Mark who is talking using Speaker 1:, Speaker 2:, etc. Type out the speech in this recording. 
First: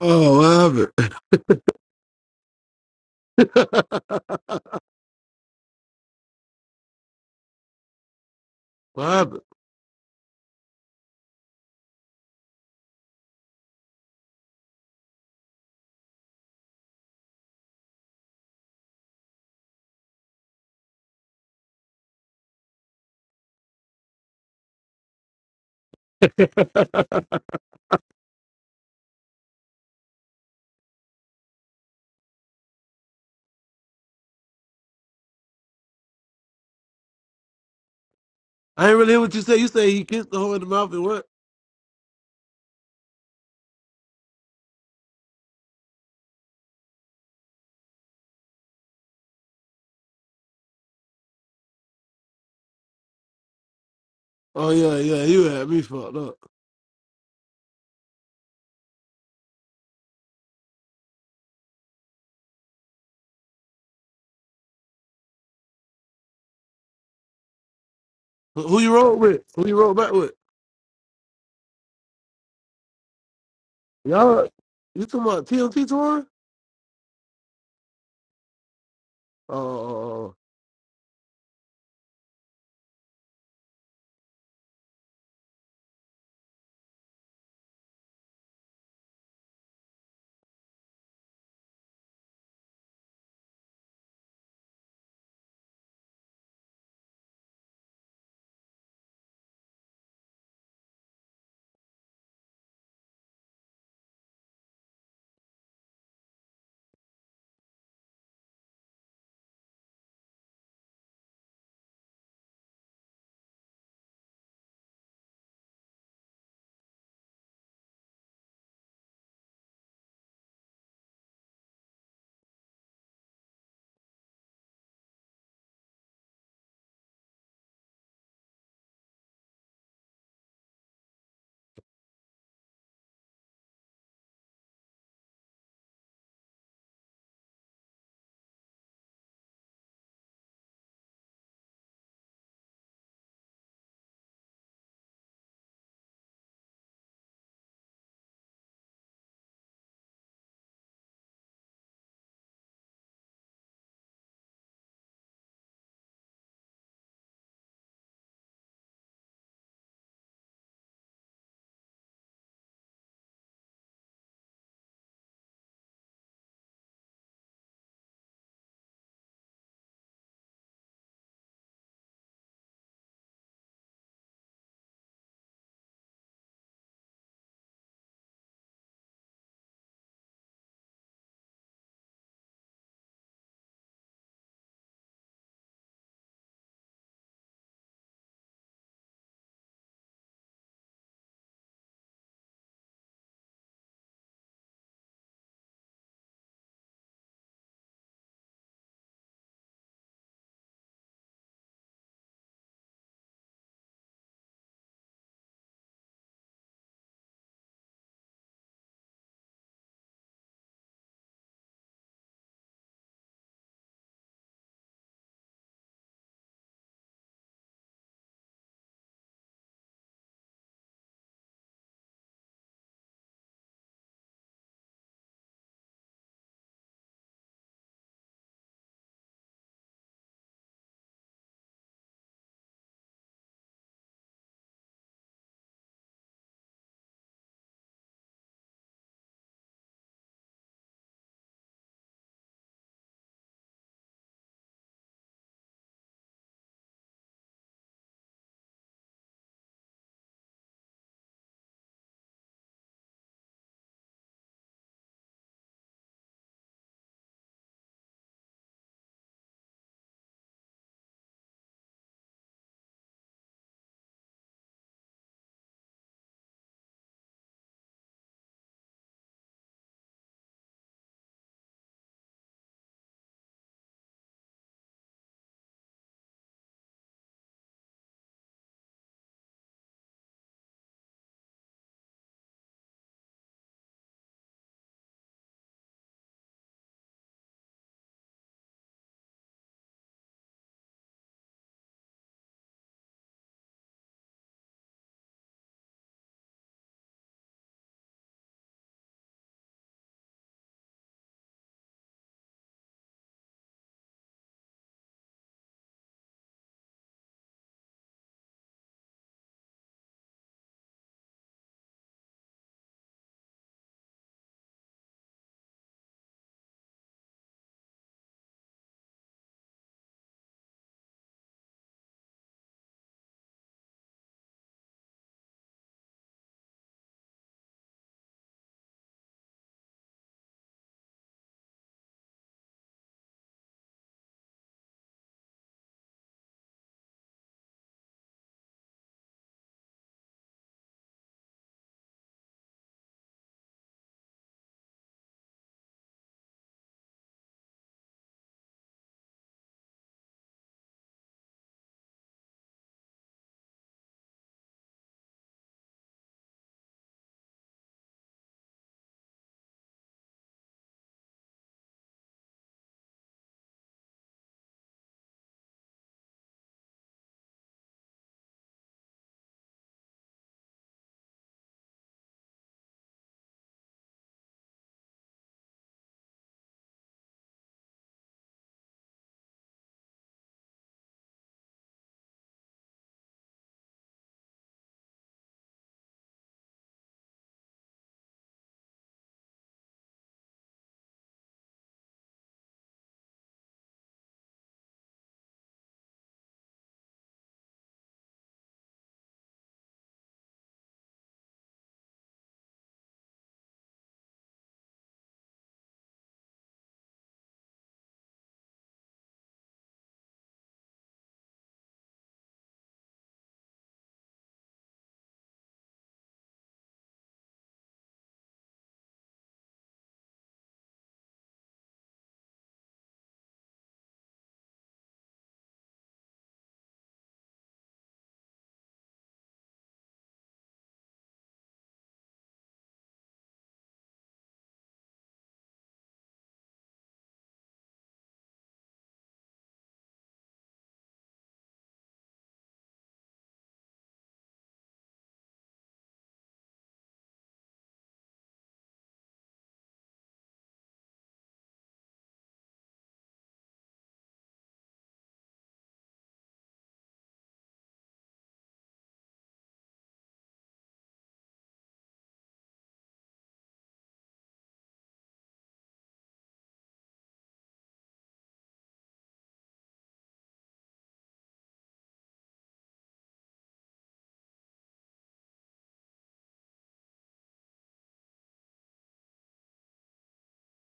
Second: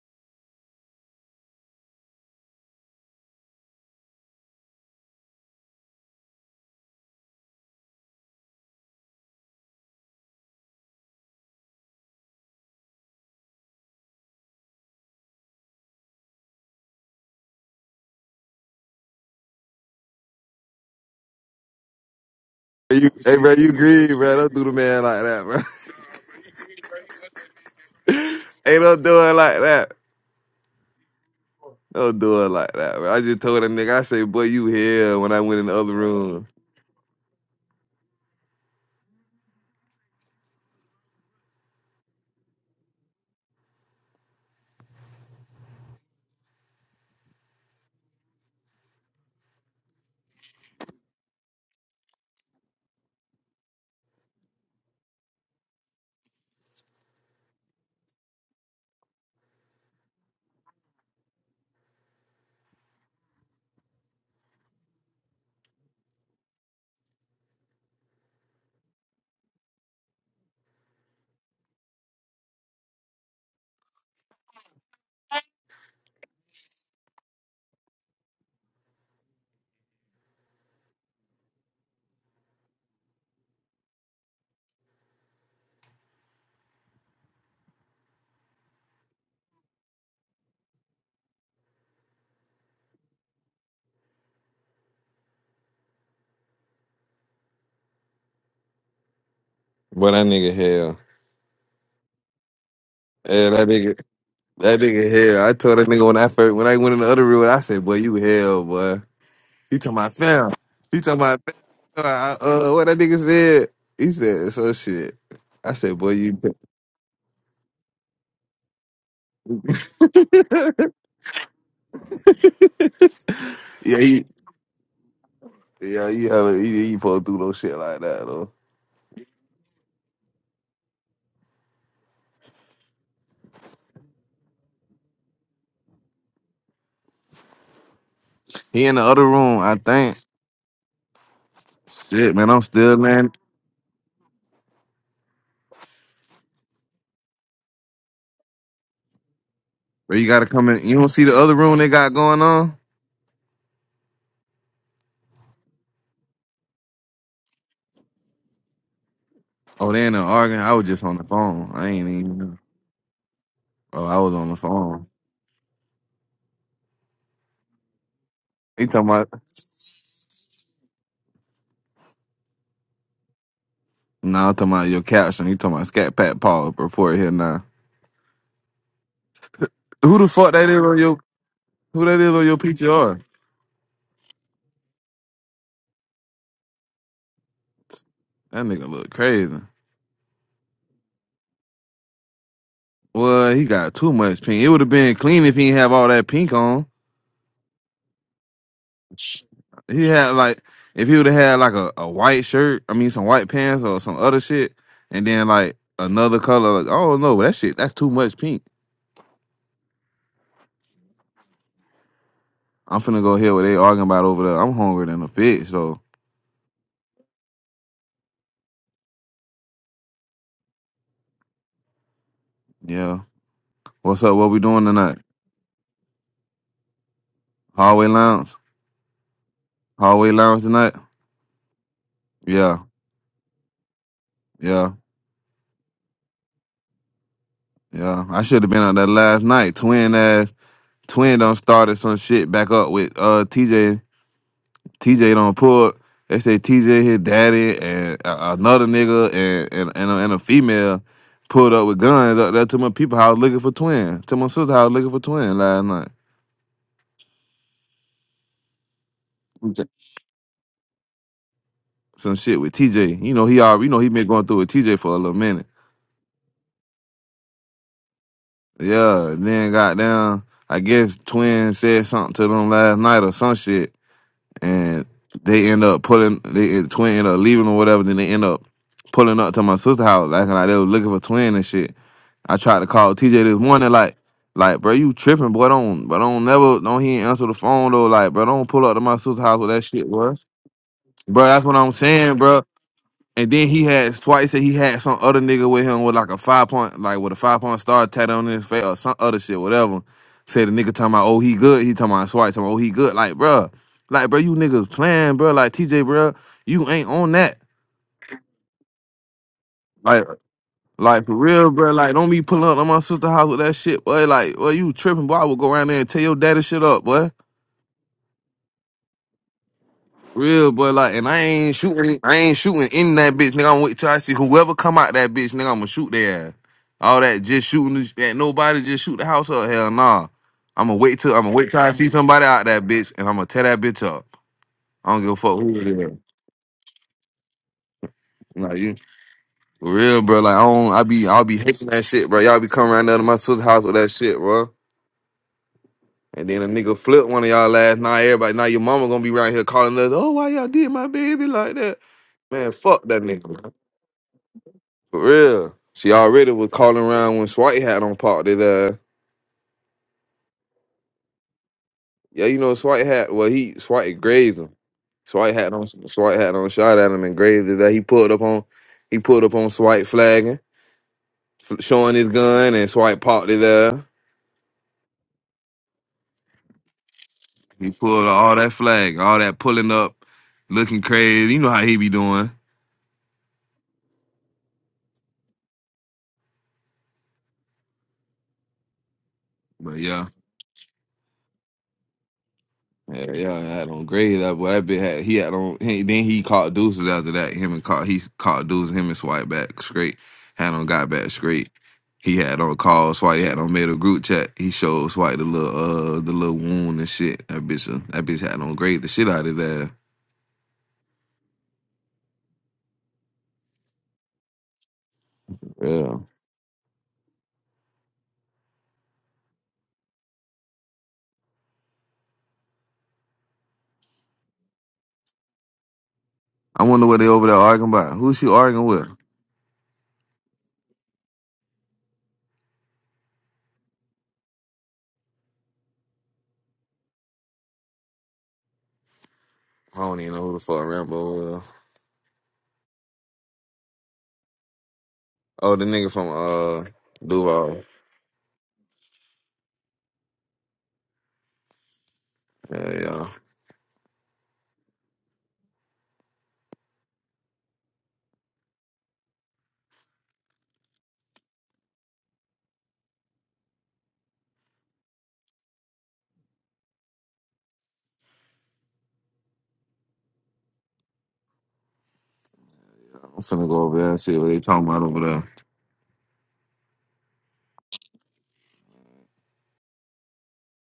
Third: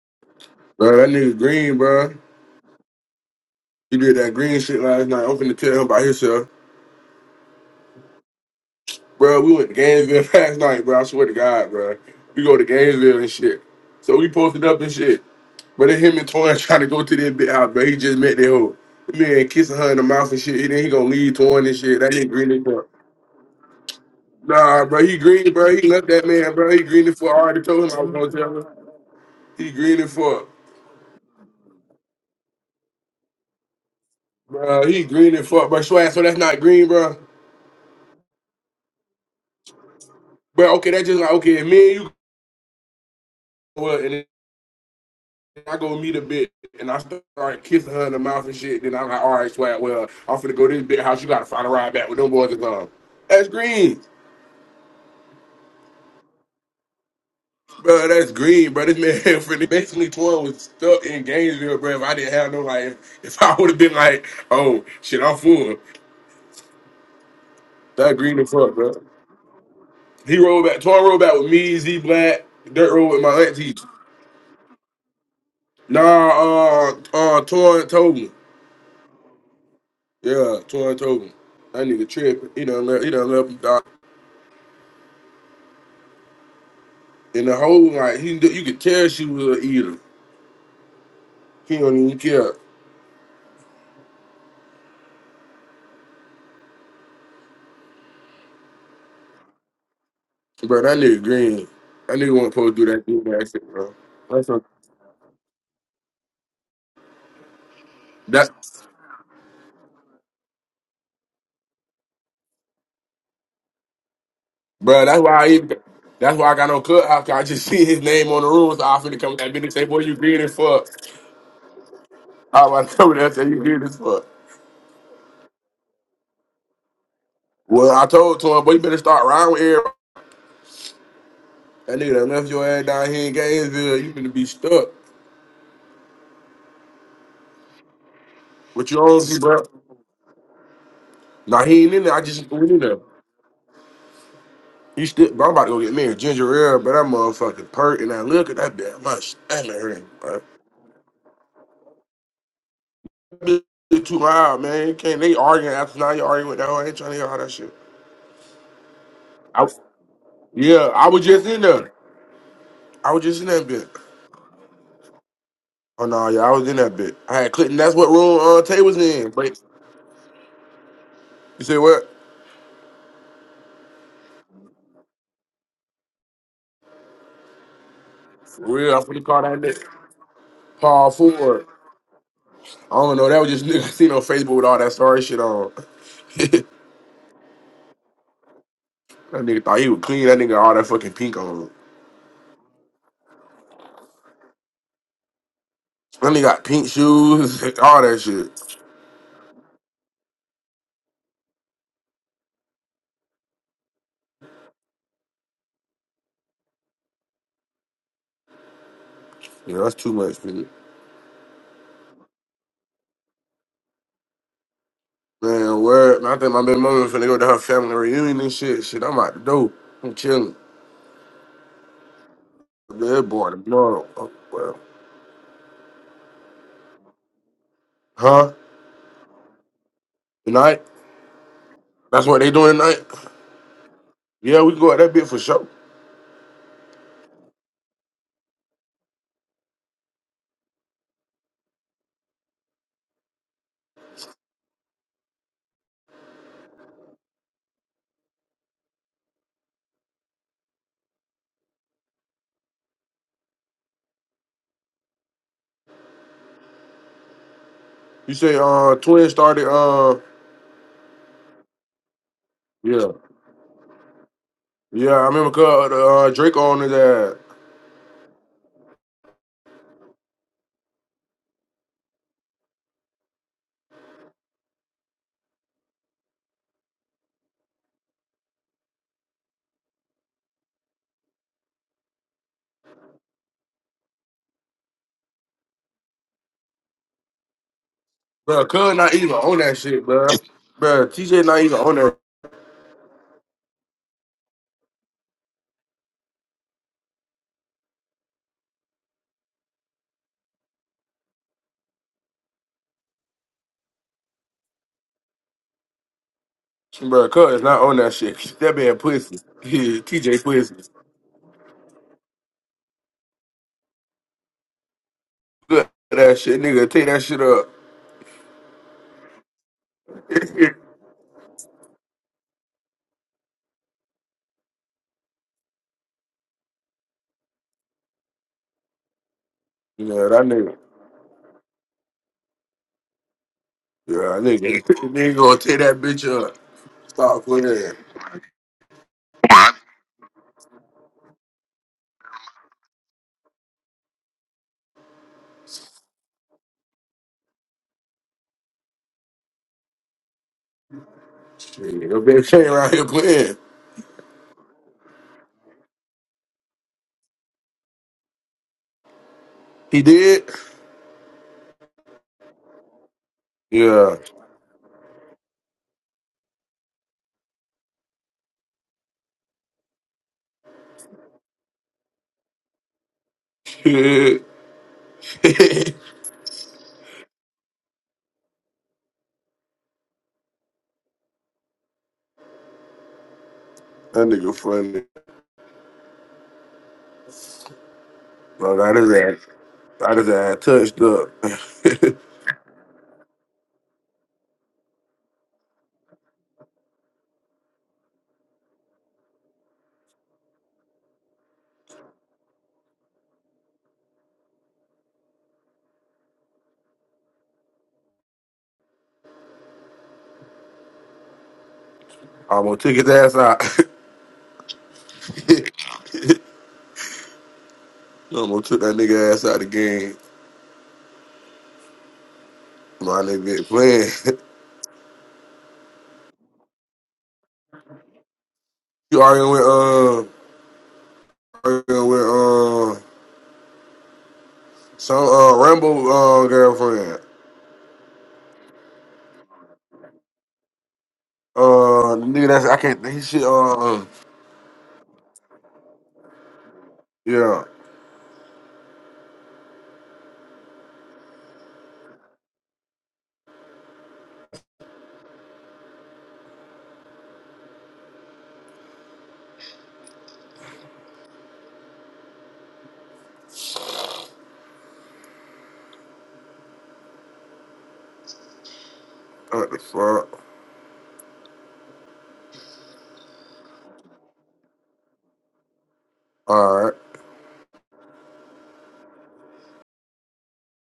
Speaker 1: Oh,
Speaker 2: Bro, that nigga Green, bro.
Speaker 1: what
Speaker 2: He did that Green
Speaker 1: happened?
Speaker 2: shit last night. I'm finna tell him about himself.
Speaker 1: what
Speaker 2: Bro,
Speaker 1: happened?
Speaker 2: we went to Gainesville last night, bro. I swear to God, bro. We go to Gainesville and shit. So we posted up and shit. But then him and Toyin trying to go to this big house, bro. He just met their hoe. The Man, kissing her in the mouth and shit. And then he gonna leave Toyin and shit. That nigga Green is up.
Speaker 3: You, hey, bro, you green, bro. Don't do the
Speaker 2: Nah,
Speaker 3: man
Speaker 2: bro, he
Speaker 3: like that,
Speaker 2: green, bro.
Speaker 3: bro.
Speaker 2: He left that man, bro. He green it for. I already told him I was gonna tell him.
Speaker 3: hey, don't do it like
Speaker 2: He
Speaker 3: that.
Speaker 2: green it for,
Speaker 3: Don't do it like that, bro. I just told that nigga, I say, boy, you
Speaker 2: bro. He
Speaker 3: hell when
Speaker 2: green
Speaker 3: I
Speaker 2: it
Speaker 3: went in
Speaker 2: for,
Speaker 3: the
Speaker 2: bro.
Speaker 3: other
Speaker 2: Swag, so that's
Speaker 3: room.
Speaker 2: not green, bro.
Speaker 1: I ain't really hear what you say. You say he kissed the hoe in the
Speaker 2: Bro, okay,
Speaker 1: mouth
Speaker 2: that's
Speaker 1: and
Speaker 2: just
Speaker 1: what?
Speaker 2: like okay, me and you. What? I go meet a bitch and I start kissing her in the mouth and shit. Then I'm like, all right, swag. Well, I'm finna go to this big house. You gotta find a ride back with them boys and gone. That's green,
Speaker 1: Oh yeah, yeah, you had me fucked up.
Speaker 2: bro. That's green, bro. This man finna basically twelve was stuck in Gainesville, bro. If I didn't have no like, if, if I would have been like, oh shit, I'm full. That green as
Speaker 1: Who
Speaker 2: fuck,
Speaker 1: who
Speaker 2: bro.
Speaker 1: you rode with? Who you rode back with?
Speaker 2: He rolled back. Torn rolled back with me, Z Black, Dirt rolled with my auntie.
Speaker 1: Y'all, you talking about TMT
Speaker 2: Nah,
Speaker 1: tour?
Speaker 2: uh, uh, Torn told me.
Speaker 1: Oh, oh, oh, oh.
Speaker 2: Yeah, Torn told me. That nigga tripping. He done left. He done left. And the whole like he, you could tell she was a eater. He don't even care,
Speaker 3: Boy, that nigga
Speaker 2: bro. That
Speaker 3: hell.
Speaker 2: nigga green. That nigga wasn't supposed to do that do that
Speaker 3: Hey, that
Speaker 2: shit, bro.
Speaker 3: nigga,
Speaker 2: That's a,
Speaker 3: that nigga hell. I told that nigga when I first, when I went in the other room, I said, boy, you
Speaker 2: that,
Speaker 3: hell, boy. He talking about fam. He talking about fam. I- Uh, what that nigga said? He said, so
Speaker 2: bro.
Speaker 3: shit.
Speaker 2: That's why he.
Speaker 3: I said, boy,
Speaker 2: That's
Speaker 3: you.
Speaker 2: why I got no clubhouse. 'cause I just see his name on the room, so I finna come with that bitch and say, "Boy, you green as fuck." I was coming there and say, "You green as
Speaker 3: yeah, he,
Speaker 2: fuck."
Speaker 3: yeah, you, hella- he, he supposed to do no shit
Speaker 2: Well,
Speaker 3: like
Speaker 2: I
Speaker 3: that,
Speaker 2: told
Speaker 3: though.
Speaker 2: to him, "Boy, you better start riding with everybody." That nigga done left your ass down here in Gainesville. You finna be stuck.
Speaker 3: He
Speaker 2: What
Speaker 3: in
Speaker 2: you
Speaker 3: the other
Speaker 2: on,
Speaker 3: room,
Speaker 2: bro?
Speaker 3: I think.
Speaker 2: Nah, he ain't in there. I
Speaker 3: Shit, man,
Speaker 2: just
Speaker 3: I'm
Speaker 2: went in
Speaker 3: still
Speaker 2: there.
Speaker 3: man.
Speaker 2: You still, bro, I'm about to go get me a ginger ale, but that motherfucking perk and I look at that damn much. Damn
Speaker 3: But
Speaker 2: it,
Speaker 3: you
Speaker 2: bro.
Speaker 3: gotta come in. You don't see the other room they got going on?
Speaker 2: That bitch too loud, man. Can't they arguing after now? You arguing with that hoe? I ain't trying to hear all that shit. I, was-
Speaker 3: Oh, they in there arguing. I was
Speaker 2: yeah,
Speaker 3: just
Speaker 2: I
Speaker 3: on
Speaker 2: was
Speaker 3: the
Speaker 2: just in
Speaker 3: phone. I
Speaker 2: there.
Speaker 3: ain't even.
Speaker 2: I was just in that bit.
Speaker 3: Oh, I was on the phone.
Speaker 2: Oh no, yeah, I was in that bit. I had Clinton. That's what room uh, Tay
Speaker 3: He
Speaker 2: was
Speaker 3: talking about.
Speaker 2: in. But you say what?
Speaker 3: Nah, I'm talking about your caption. He talking about Scat Pat Paul report here now.
Speaker 2: For real, I'm finna call that nigga
Speaker 3: Who the fuck that is on
Speaker 2: Paul
Speaker 3: your?
Speaker 2: Ford.
Speaker 3: Who that is on your
Speaker 2: I don't
Speaker 3: PTR?
Speaker 2: know. That was just nigga I seen on Facebook with all that sorry shit on. that
Speaker 3: That nigga look crazy.
Speaker 2: nigga thought he was clean. That nigga all that fucking pink on.
Speaker 3: Well, he got too much pink. It would have been clean if he didn't have all that
Speaker 2: Really
Speaker 3: pink
Speaker 2: got
Speaker 3: on.
Speaker 2: pink shoes, all that shit.
Speaker 3: He had like if he would have had like a, a white shirt, I mean some white pants or some other shit, and then like another color, like, oh no, that shit that's too much pink.
Speaker 2: Yeah, that's too much, nigga.
Speaker 3: I'm finna go hear what they arguing about over there. I'm hungry than a bitch,
Speaker 2: Man,
Speaker 3: so
Speaker 2: word. Man, I think my baby mama finna go to her family reunion and shit. Shit, I'm out the door. I'm chilling.
Speaker 3: yeah.
Speaker 2: Good boy, tomorrow.
Speaker 3: What's
Speaker 2: Oh,
Speaker 3: up? What we
Speaker 2: well.
Speaker 3: doing tonight? Hallway lounge?
Speaker 2: Huh?
Speaker 3: Hallway lounge
Speaker 2: Tonight?
Speaker 3: tonight?
Speaker 2: That's what they doing
Speaker 3: Yeah,
Speaker 2: tonight? Yeah, we go
Speaker 3: yeah,
Speaker 2: at that bit for sure.
Speaker 3: yeah. I should have been on that last night. Twin ass twin done started some shit back up with uh TJ. TJ don't pull. They say TJ his daddy and a- another nigga and and and a, and a female pulled up with guns up there to my people house looking for twin. To my sister house looking for twin last night.
Speaker 2: You say, uh, Twin started,
Speaker 3: Okay.
Speaker 2: uh,
Speaker 3: Some shit with
Speaker 2: yeah.
Speaker 3: TJ. You know he all you know he been going through with TJ for
Speaker 2: Yeah,
Speaker 3: a
Speaker 2: I
Speaker 3: little
Speaker 2: remember cuz,
Speaker 3: minute.
Speaker 2: uh, Drake on his ass.
Speaker 3: Yeah. and Then got down. I guess twin said something to them last night or some shit, and they end up pulling. They twin end up leaving or whatever. Then they end up pulling up to my sister house acting like they was looking for twin and shit. I tried to call TJ this morning, like, like, bro, you tripping, boy. Don't, but don't never, don't he ain't answer the phone though. Like, bro,
Speaker 2: Bro,
Speaker 3: don't pull up
Speaker 2: cuz
Speaker 3: to
Speaker 2: not
Speaker 3: my
Speaker 2: even
Speaker 3: sister's
Speaker 2: on
Speaker 3: house with
Speaker 2: that
Speaker 3: that
Speaker 2: shit,
Speaker 3: shit,
Speaker 2: bro.
Speaker 3: bro.
Speaker 2: Bro, TJ
Speaker 3: Bro,
Speaker 2: not
Speaker 3: that's what
Speaker 2: even
Speaker 3: I'm
Speaker 2: on that.
Speaker 3: saying, bro. And then he had twice said he had some other nigga with him with like a five point, like with a five point star tattoo on his face or some other shit, whatever. Said the nigga talking about, oh, he good. He talking about Swipe, talking about, oh, he good. Like, bro, like, bro, you niggas playing, bro. Like, TJ, bro, you ain't
Speaker 2: Bro,
Speaker 3: on
Speaker 2: cuz
Speaker 3: that.
Speaker 2: is not on that shit. That man pussy.
Speaker 3: Like,
Speaker 2: TJ pussy.
Speaker 3: Like for real, bro. Like don't be pulling up on my sister's house with that shit, boy. Like, well, you tripping, boy. I would go around
Speaker 2: Look
Speaker 3: there and
Speaker 2: at
Speaker 3: tear your
Speaker 2: that shit,
Speaker 3: daddy shit
Speaker 2: nigga.
Speaker 3: up,
Speaker 2: Take that
Speaker 3: boy.
Speaker 2: shit up. yeah,
Speaker 3: Real, boy. Like, and I ain't shooting. I ain't shooting in that bitch, nigga. I'm wait till I see whoever come out that bitch, nigga. I'ma shoot their ass. All that just shooting this- at nobody, just shoot the house up. Hell nah.
Speaker 2: that nigga.
Speaker 3: I'ma wait till I'ma wait till I see somebody out that bitch, and I'ma tear that bitch up.
Speaker 2: Yeah, that nigga.
Speaker 3: I don't give a
Speaker 2: nigga gonna
Speaker 3: fuck who
Speaker 2: take
Speaker 3: it
Speaker 2: that
Speaker 3: is.
Speaker 2: bitch up. Stop playing.
Speaker 3: Like you. For real, bro. Like I don't. I be. I'll be hating that shit, bro. Y'all be coming around there to my sister's house with that shit, bro. And then a nigga flipped one of y'all last night. Everybody, now your mama gonna be around here calling us, oh, why y'all did my baby like
Speaker 2: Shit,
Speaker 3: that?
Speaker 2: Your bitch came
Speaker 3: Man,
Speaker 2: around
Speaker 3: fuck
Speaker 2: here
Speaker 3: that nigga.
Speaker 2: playing.
Speaker 3: man. For real. She already was calling around when Swite had on parked his ass.
Speaker 2: He did?
Speaker 3: Yeah, you know Swite had, well, he,
Speaker 2: Yeah.
Speaker 3: Swite grazed him. Swite had on, Swite had on shot at him and grazed his ass. He pulled up on, he pulled up on Swite flagging, f- showing his gun and Swite parked his ass.
Speaker 2: Shit. that
Speaker 3: He pulled all that flag, all that pulling up, looking crazy. You know how he be doing.
Speaker 2: nigga funny. Bro, got his ass.
Speaker 3: But
Speaker 2: Got
Speaker 3: yeah.
Speaker 2: his ass touched up.
Speaker 3: Yeah, yeah, I had on grade that boy. That bitch had he had on. He, then he caught deuces after that. Him and caught he caught deuces. Him and swipe back straight. Had on got back straight. He had on call swipe. He had on made a group chat. He showed swipe the little uh the little wound and shit. That bitch uh, that bitch had on grade the shit out of that.
Speaker 2: Almost took his ass out.
Speaker 3: Yeah,
Speaker 2: Almost took that nigga ass out of the game. My nigga been playing.
Speaker 3: I wonder what they over there arguing about. Who she arguing with?
Speaker 2: you arguing with, uh, arguing with, uh, some, uh, Rambo, uh, girlfriend.
Speaker 3: I don't even know who the fuck Rambo. Uh,
Speaker 2: Uh, nigga, that's I can't. He shit. Uh,
Speaker 3: oh, the nigga from uh
Speaker 2: yeah.
Speaker 3: Duval. Yeah, yeah.
Speaker 2: What the fuck?
Speaker 3: I'm finna go over there and see what they talking about over there.
Speaker 2: All right.